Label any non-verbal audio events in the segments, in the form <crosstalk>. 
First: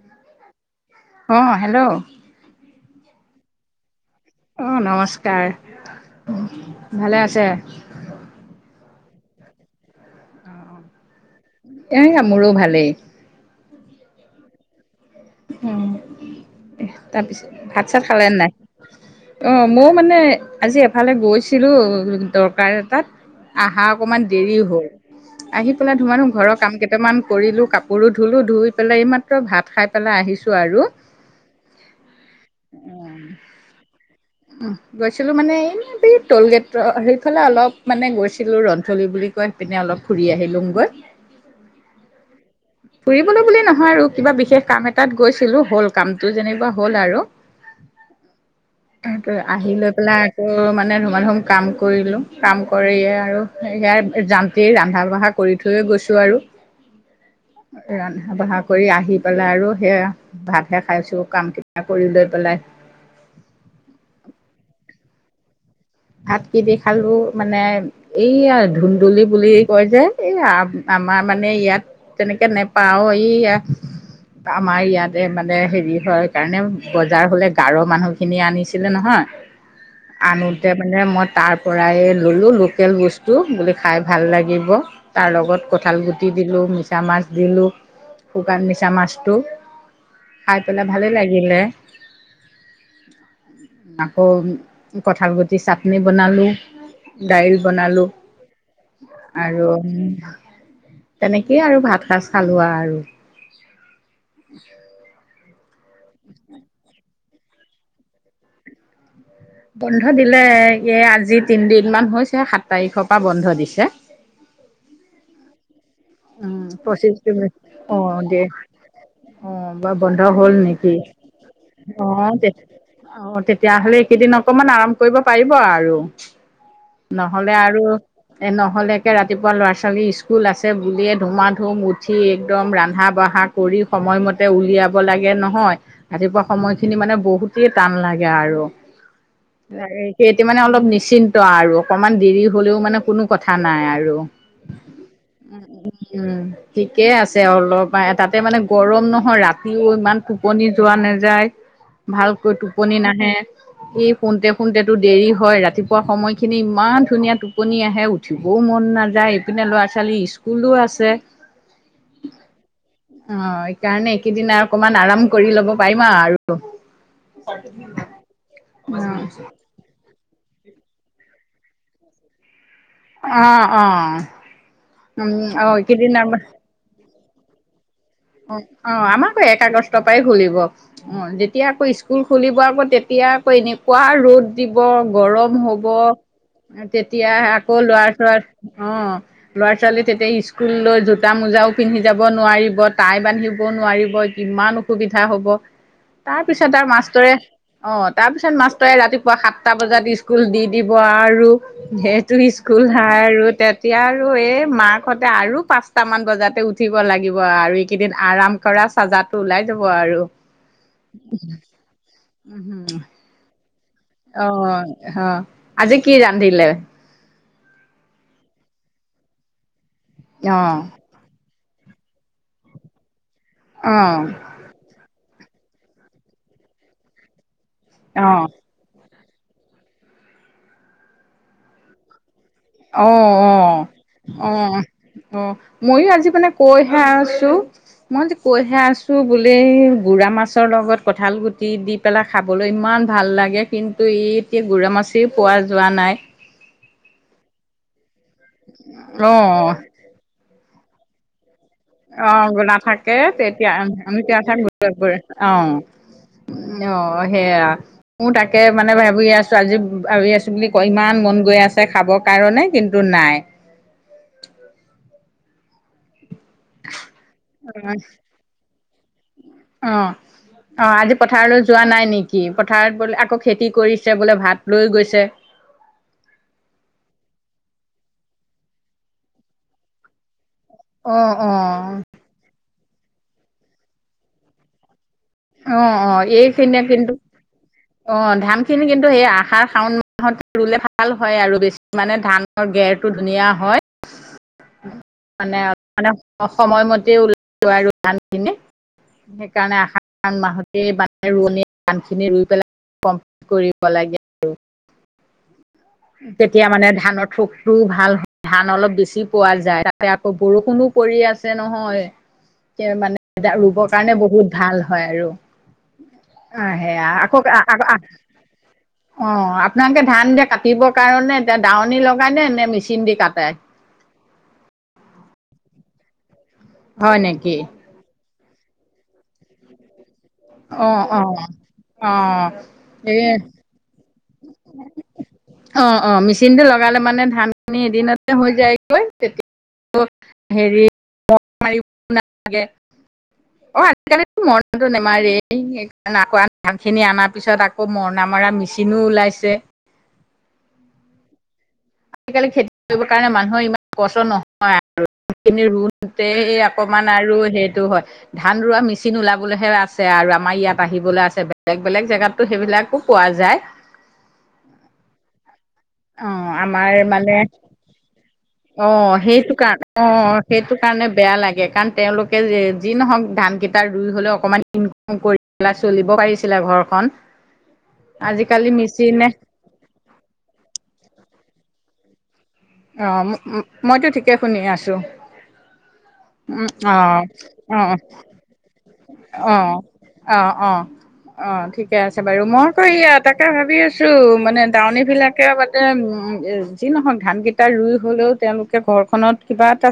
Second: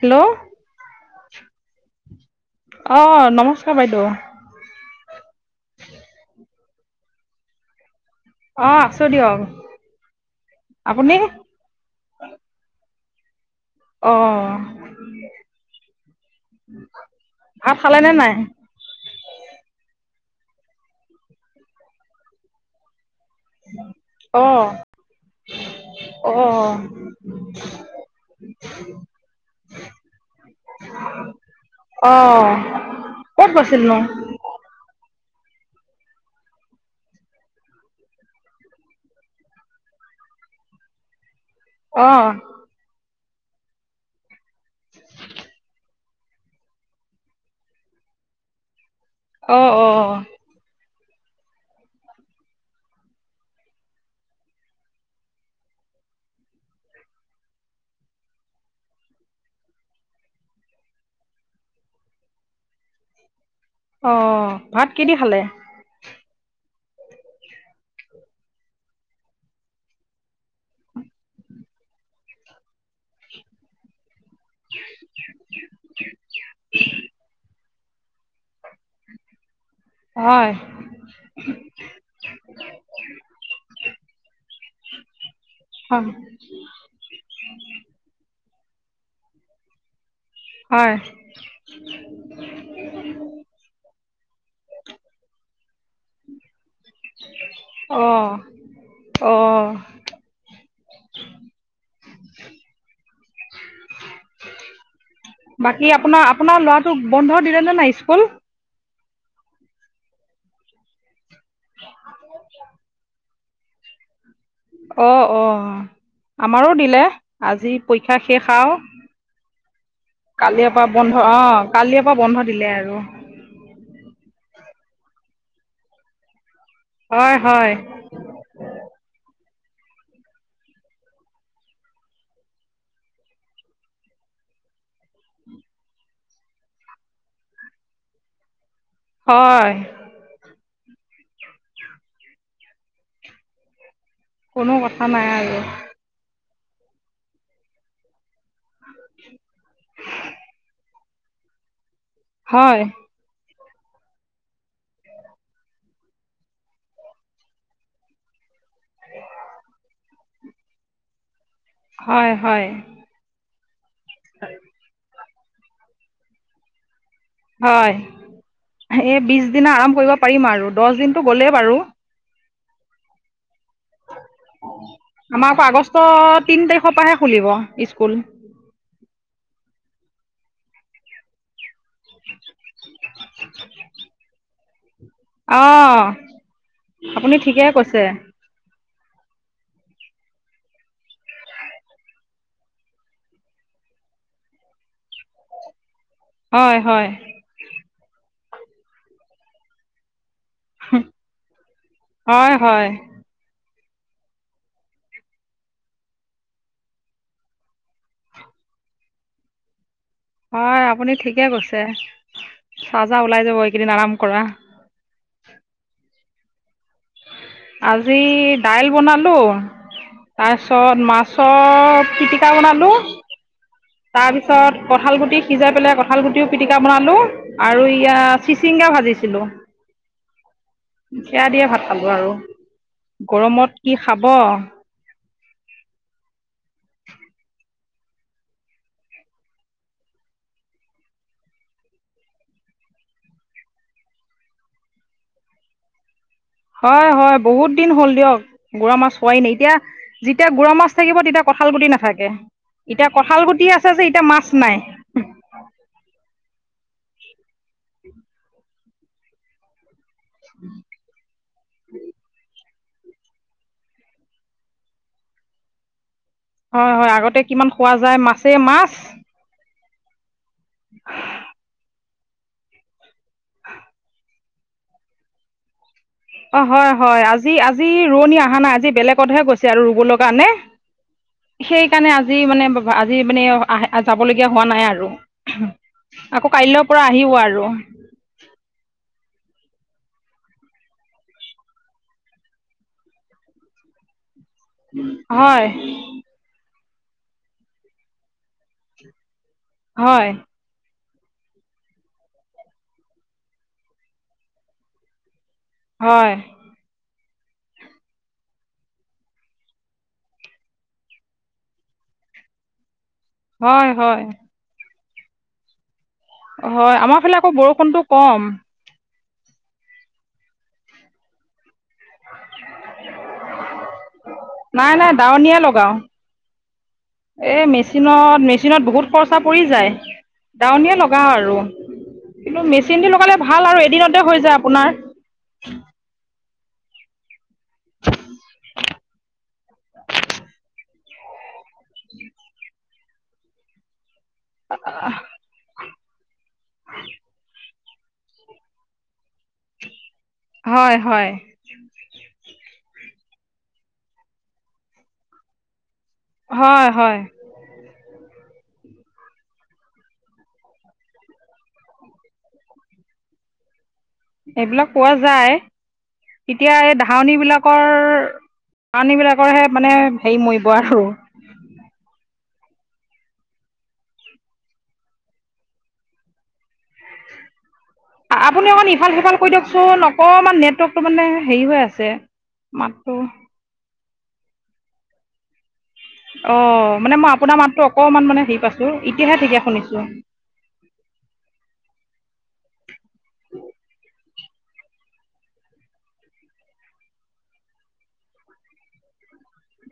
Hello! অ hello অ', নমস্কাৰ বাইদেউ। অ', নমস্কাৰ ভালে আছে? অ', আছোঁ দিয়ক আপুনি? এইয়া মোৰো ভালেই। অ'। উম, তাৰপিছত ভাত চাত খালে নাই? অ', মওঁ মানে আজি এফালে গৈছিলোঁ দৰকাৰ এটাত। আহা অকমান দেৰি অঁ হ'ল। আহি পেলাই ধুমাধুম ঘৰৰ অঁ কাম কেটামান কৰিলোঁ, কাপোৰো ধুলোঁ ধুই পেলাই এইমাত্ৰ ভাত খাই আহিছোঁ আৰু, অঁ ক'ত গৈছিলনো উম। গৈছিলোঁ মানে এই বি ট'ল গেট সেইফালে অলপ মানে গৈছিলোঁ ৰন্থলি বুলি কয় পিনে অলপ ফুৰি আহিলুং গৈ। অ'। ফুৰিবলৈ বুলি নহয় আৰু কিবা বিশেষ কাম এটাত গৈছিলোঁ হ'ল কামটো যেনিবা হ'ল আৰু। তাতে অঁ আহি লৈ অঁ পেলাই আকৌ মানে ধুমাধুম কাম কৰিলোঁ, কাম কৰি এইয়া আৰু যান্তীৰ ৰান্ধা বঢ়া কৰি থৈয়ে গৈছোঁ আৰু ৰান্ধা বঢ়া কৰি আহি পেলাই আৰু সেয়া ভাতহে খাইছোঁ কামকেটা কৰি লৈ পেলাই। অ', ভাত কি দি খালে? ভাত কি দি খালোঁ মানে এইয়া ধুন্দুলি বুলি কয় যে এই আমাৰ মানে ইয়াত তেনেকে নেপাও অ', এইয়া। আমাৰ ইয়াতে মানে হেৰি হয়, কাৰণে বজাৰ হলে গাৰ মানুহ খিনি আনিছিলে নহয়, আনো হয় তেতিয়া মানে মই তাৰ পৰাই ল'লোঁ লোকেল বস্তু, বুলি খাই ভাল লাগিব তাৰ লগত কঁঠাল হয় গুটি দিলোঁ, মিছা মাছ দিলোঁ, শুকান মিছা মাছটো খাই পেলাই হয় ভালে লাগি লে, আকৌ কঁঠাল গুটি দি চাটনি বনালোঁ, দাইল বনালোঁ। অঁ অঁ আৰু তেনেকেই আৰু ভাত সাজ খালোঁ আৰু। <inaudible> বাকী আপোনাৰ, আপোনাৰ ল'ৰাটোক বন্ধ দিলেনে নাই স্কুল? বন্ধ দিলে এ, আজি তিনদিন মান হৈছে সাত তাৰিখ পা বন্ধ দিছে। অ', অ', অ'। উম, প্ৰচি <unintelligible> দে <unintelligible> শেষ আৰু অ', বা বন্ধ হ'ল কালিৰ পৰা নেকি? বন্ধ অঁ কালিৰ পৰা বন্ধ অ', তেত দিলে আৰু অ', তেত তেতিয়াহ'লে এইকেইদিন অকমান আৰাম কৰিব পাৰিব আৰু হয় নহ'লে হয় আৰু নহ'লেকে ৰাতিপুৱা ল'ৰা ছোৱালী স্কুল আছে বুলিয়ে ধুমাধুম উঠি একদম ৰান্ধা বাঢ়া কৰি সময়মতে উলিয়াব লাগে নহয়! ৰাতিপুৱা সময়খিনি মানে বহুতেই টান লাগে আৰু, হয় লাগেই। সেইটো মানে অলপ নিশ্চিন্ত আৰু অকণমান দেৰি হ'লেও মানে কোনো কথা নাই আৰু। কোনো কথা নাই আৰু। উম, ঠিকে আছে অলপ বা তাতে মানে গৰম নহয়, ৰাতিও ইমান টোপনি যোৱা নাযায়। ভালকৈ হয় টোপনি নাহে। এই শুতে, শুতেটো দেৰি হয়, ৰাতিপুৱা সময়খিনি ইমান ধুনীয়া টোপনি আহে উ উঠিবও মন নাযায়, ইপিনে ল'ৰা ছোৱালী স্কুলো আছে। হয়, হয়। অ', এইকাৰণে এইকিদিন অকমান আৰাম কৰি ল'ব পাৰিম আৰু। হয়, এই বিশদিন আৰাম কৰিব পাৰিম আৰু দছ দিনতটো গ'লেই বাৰু। অ', অ'। উম আমাৰ অ আকৌ আগষ্ট এইকেইদিন আৰু তিন তাৰিখ পাহে খুলিব, স্কুল। অ', অ', আমাৰ আকৌ এক আগষ্টৰ পাই খুলিব। অ', যেতিয়া আকৌ স্কুল খুলিব আকৌ তেতিয়া আকৌ এনেকুৱা ৰ'দ দিব গৰম হ'ব, অঁ তেতিয়া আপুনি ঠিকে আকৌ ল'ৰা কৈছে ছোৱা অ', ল'ৰা ছোৱালী তেতিয়া স্কুললৈ জোতা মোজাও পিন্ধি যাব নোৱাৰিব টাই বান্ধিব নোৱাৰিব, কিমান অসুবিধা হ'ব তাৰ পিছত হয় আৰু হয় মাষ্টৰে অ', তাৰপিছত মাষ্টৰে ৰাতিপুৱা সাতটা বজাত স্কুল দি দিব আৰু সেইটো হয় স্কুল হয় আৰু তে তিয়া আৰু এই মাকহতে আৰু পাঁচটামান বজাতে উঠিব লাগিব আৰু এইকিদিন আৰাম কৰা চাজাটো ওলাই যাব আৰু। হয়, আপুনি ঠিকে কৈছে। উম চাজা ওলাই যাব এইকিদিন আৰাম কৰা অ', হ' আজি কি ৰান্ধিলে? আজি দাইল বনালো, অ তাৰপিছত মাছ ছত পিটিকা বনালো, তাৰপিছ পিছত কঁঠাল গুটি সিজাই পেলাই কঁঠাল গুটিও পিটিকা বনালোঁ। আৰু ইয়া অ অ চিচিংগা ভাজিছিলোঁ। সেয়া দিয়ে ভাত খালো আৰু। অ', গৰমত অ', কি খাব অ'। অ', ময়ো আজি মানে কৈহে আছো। মই আজি কৈহে আছো বোলি গুড়া মাছৰ লগত কঁঠাল গুটি দি পেলাই খাবলৈ ইমান ভাল লাগে। কিন্তু ই এতিয়া গুড়া মাছে পোৱা যোৱা নাই। হয় হয়। বহুত দিন হ'ল দিয়ক গুড়া মাছ পোৱাই নাই। অ', এতিয়া যেতিয়া গুড়া মাছ থাকিব তেতিয়া কঁঠাল গুটি না অ', গুড়া থাকে তেতিয়া যে আমি এতিয়া <unintelligible> মাছ অ', উ নাই অ', সেয়া। মোৰ তাকে মানে ভাবি আছ ছোৱালী ৰৈ আছোঁ বুলি কয়। ইমান মন গৈ আছে খাবৰ কাৰণে কিন্তু নাই। হয় হয়। আগতে কিমান খোৱা অ', যায় মাছে মাছ। অ', অ', আজি পথাৰলৈ যোৱা নাই নেক কি পথাৰত বোলে আকৌ খেতি কৰিছে বোলে ভাত লৈ গৈছে। অ', হয় হয়। আজি আজি ৰোৱনী আহা নাই। আজি বেলেগতহে গৈছে আৰু ৰুবলে কাৰনে। অ অ সেইকাৰণে আজি মানে আজি মানে আহ যাবলগীয়া হোৱা নাই আৰু। অ অ আকৌ এইখিনিয়ে কাইলৈৰ পৰা কিন্তু আহিব আৰু। অ', ধানখিনি কিন্তু সেই আষাৰ-শাওণ মাহত ৰুলে ভাল হয়। আৰু বেছি মানে ধান ৰ গেৰটো ধুনীয়া হয়। হয়। অ', সময়মতে ওলাই <unintelligible> আৰু ধানখিনি। সেইকাৰণে হয় আষাৰ-শাওন মাহত <unintelligible> ৰোৱনী বানখিনি ৰুই পেলাই কম <inaudible> ট কৰিব লাগে আৰু। হয় তেতিয়া মানে ধানৰ থোকটোও ভাল <inaudible> ধান অলপ বেছি পোৱা যায়। তাতে আকৌ বৰষুণো পৰি আছে নহয়। মানে এ ৰুবৰ হয় কাৰণে হয় বহুত ভাল হয় আৰু। অ', হয় হেয়া আমাৰ ফালে আকৌ ক আকৌ বৰষুণটো আক কম অ', আপোনালোকে ধান এতিয়া কাটিবৰ কাৰণে এতিয়া দাৱনী লগাইনে নে মেচিন দি কাটে? নাই নাই দাৱনীয়ে লগাও। হয় এ নেকি মেছ মেচিনত মেচিনত বহুত খৰচা পৰি যায়। অ দাৱনীয়ে অ লগাও আৰু। অ কিন্তু মেচিন দি এ লগালে ভাল আৰু এদিনতে হৈ যায় আপোনাৰ। অ', অ', মেচিন টো লগালে মানে ধান আমি এদিনতে হৈ যায়গৈ। তেত <inaudible> হেৰি <unintelligible> লাগে। অ', আজিকালিতো মৰণাটো নেমাৰেই। ই <unintelligible> ধানখিনি অনাৰ পিছত আকৌ মৰণা মৰা মেচিনো ওলাইছে। হয় হয়। আজিকালি খেতি কৰিবৰ কাৰণে মানুহৰ ইমান কষ্ট নহয় আৰু <unintelligible> তে সেই হয় অকমান হয় আৰু সেইটো হয়। ধান ৰোৱা মেচিন ওলাবলৈহে আছে আৰু। আমাৰ ইয়াত আহিবলৈ আছে। বেলেগ বেলেগ জেগাততো সেইবিলাকো পোৱা যায়। এইবিলাক পোৱা যায়। অ তেতিয়া আমাৰ এই মানে ধাৱনী বিলাকৰ অ', সেইটো কাৰণ। অ', সেইটো কাৰণে আৰু বেয়া লাগে। কাৰণ তেওঁলোকে যে যি নহওক ধান কেইটা ৰুই হ'লেও অকমান ইনকম কৰি পেলাই চলিব পাৰিছিলে ঘৰখন। <inaudible> আপুনি অকণ মেচিনে ইফাল-সিফাল কৰি দিয়কচোন। অকণমান নেটৱৰ্কটো মানে হেৰি হৈ আছে। মাতটো অ', ম মইতো ঠিকে শুনি আছোঁ। অ', মানে মই আপোনাৰ মাততো অ অকমান মানে হেৰি পাইছো। এতিয়াহে ঠিকে অ', শুনিছো। অ', অ'। অ', ঠিকে আছে বাৰু। মই আকৌ এয়া তাকে ভাবি আছো মানে দাৱনীবিলাকে মান উম, যি নহওক ধান কেইটা ৰুই হলেও তেওঁলোকে ঘৰখনত কিবা এটা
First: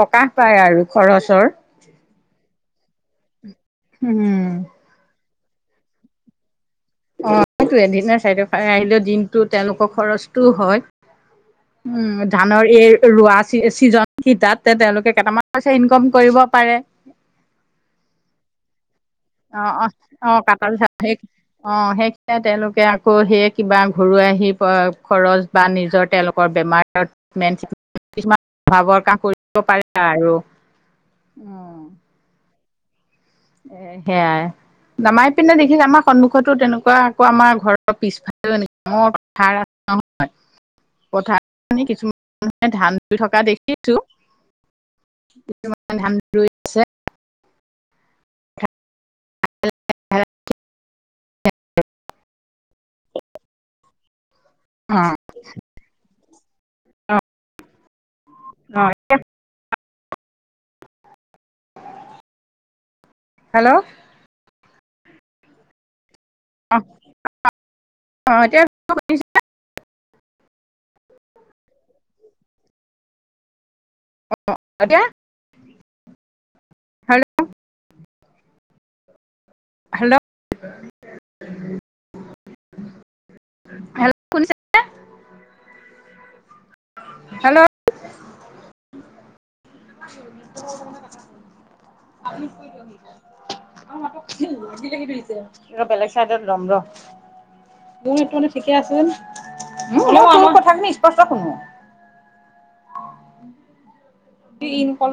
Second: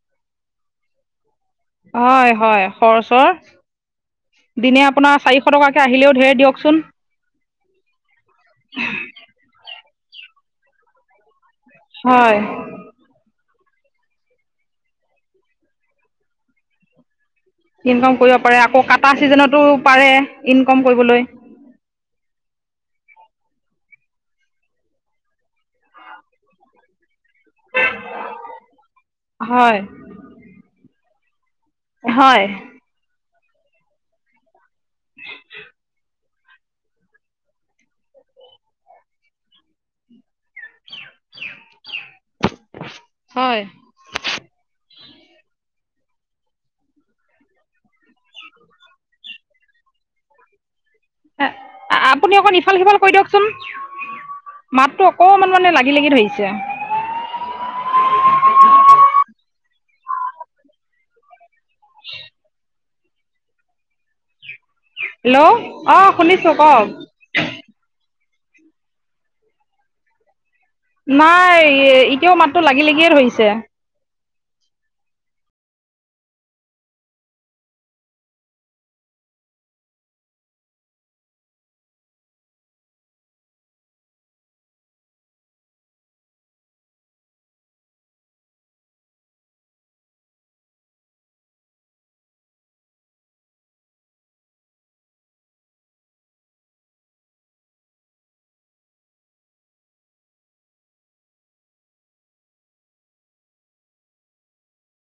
প্ৰকাশ পায় আৰু খৰচৰ হয় - হয়, খৰচৰ। উম, হুম। দিনে আপোনাৰ চাৰিশ টকাকে আহিলেও ধেৰ দিয়কচোন। অ', সেইটোৱে এদিনা চাইডৰ আহিলে দিনটো তেওঁলোকৰ খৰচটোও হয়। উম, হয় ধানৰ এই ৰুৱা। ছিজন কিতাতে তেওঁলোকে কেইটামান পইচা ইনকাম কৰিব পাৰে। ইনকাম কৰিব পাৰে আকৌ কাটা ছিজনতো অ', অ', পাৰে কাটা ইনকম কৰিবলৈ। অ', সেই তেওঁলোকে আকৌ সেয়ে কিবা ঘৰুৱা আহি খৰচ বা নিজৰ তেওঁলোকৰ বেমাৰ। <unintelligible> কিছুমান প্ৰভাৱৰ কাম কৰিব হয় পাৰে আৰু অ', হয় এ সেয়াই। নামাই পিনে দেখি আমাৰ সন্মুখতো তেনেকুৱা আকৌ আমাৰ ঘৰৰ পিছফালেও <unintelligible> <unintelligible> পথাৰ কিছুমান মানুহে ধান ৰুই থকা হয় দেখি কিছুমান <inaudible> আপুনি অকণ ইফাল সিফাল কৰি দিয়কচোন, মাতটো অ', অকণমান মানে লাগি লাগি লাগি ধৰিছে অ', <inaudible> হেল্ল' হেল্ল' অ', শুনিছোঁ অ', কওক। অ', এতিয়া নাই এতিয়াও মাতটো লাগি লাগিয়ে ধৰিছে। অ', এতিয়া? হেল্ল' হেল্ল' শুনিছা নে হেল্ল' <inaudible> <inaudible> বেলেগ চাইডত লম ৰ'। তোৰ এইটো মানে ঠিকে আছে আ, তোৰ কথা খিনি স্পষ্ট শুনো। ইন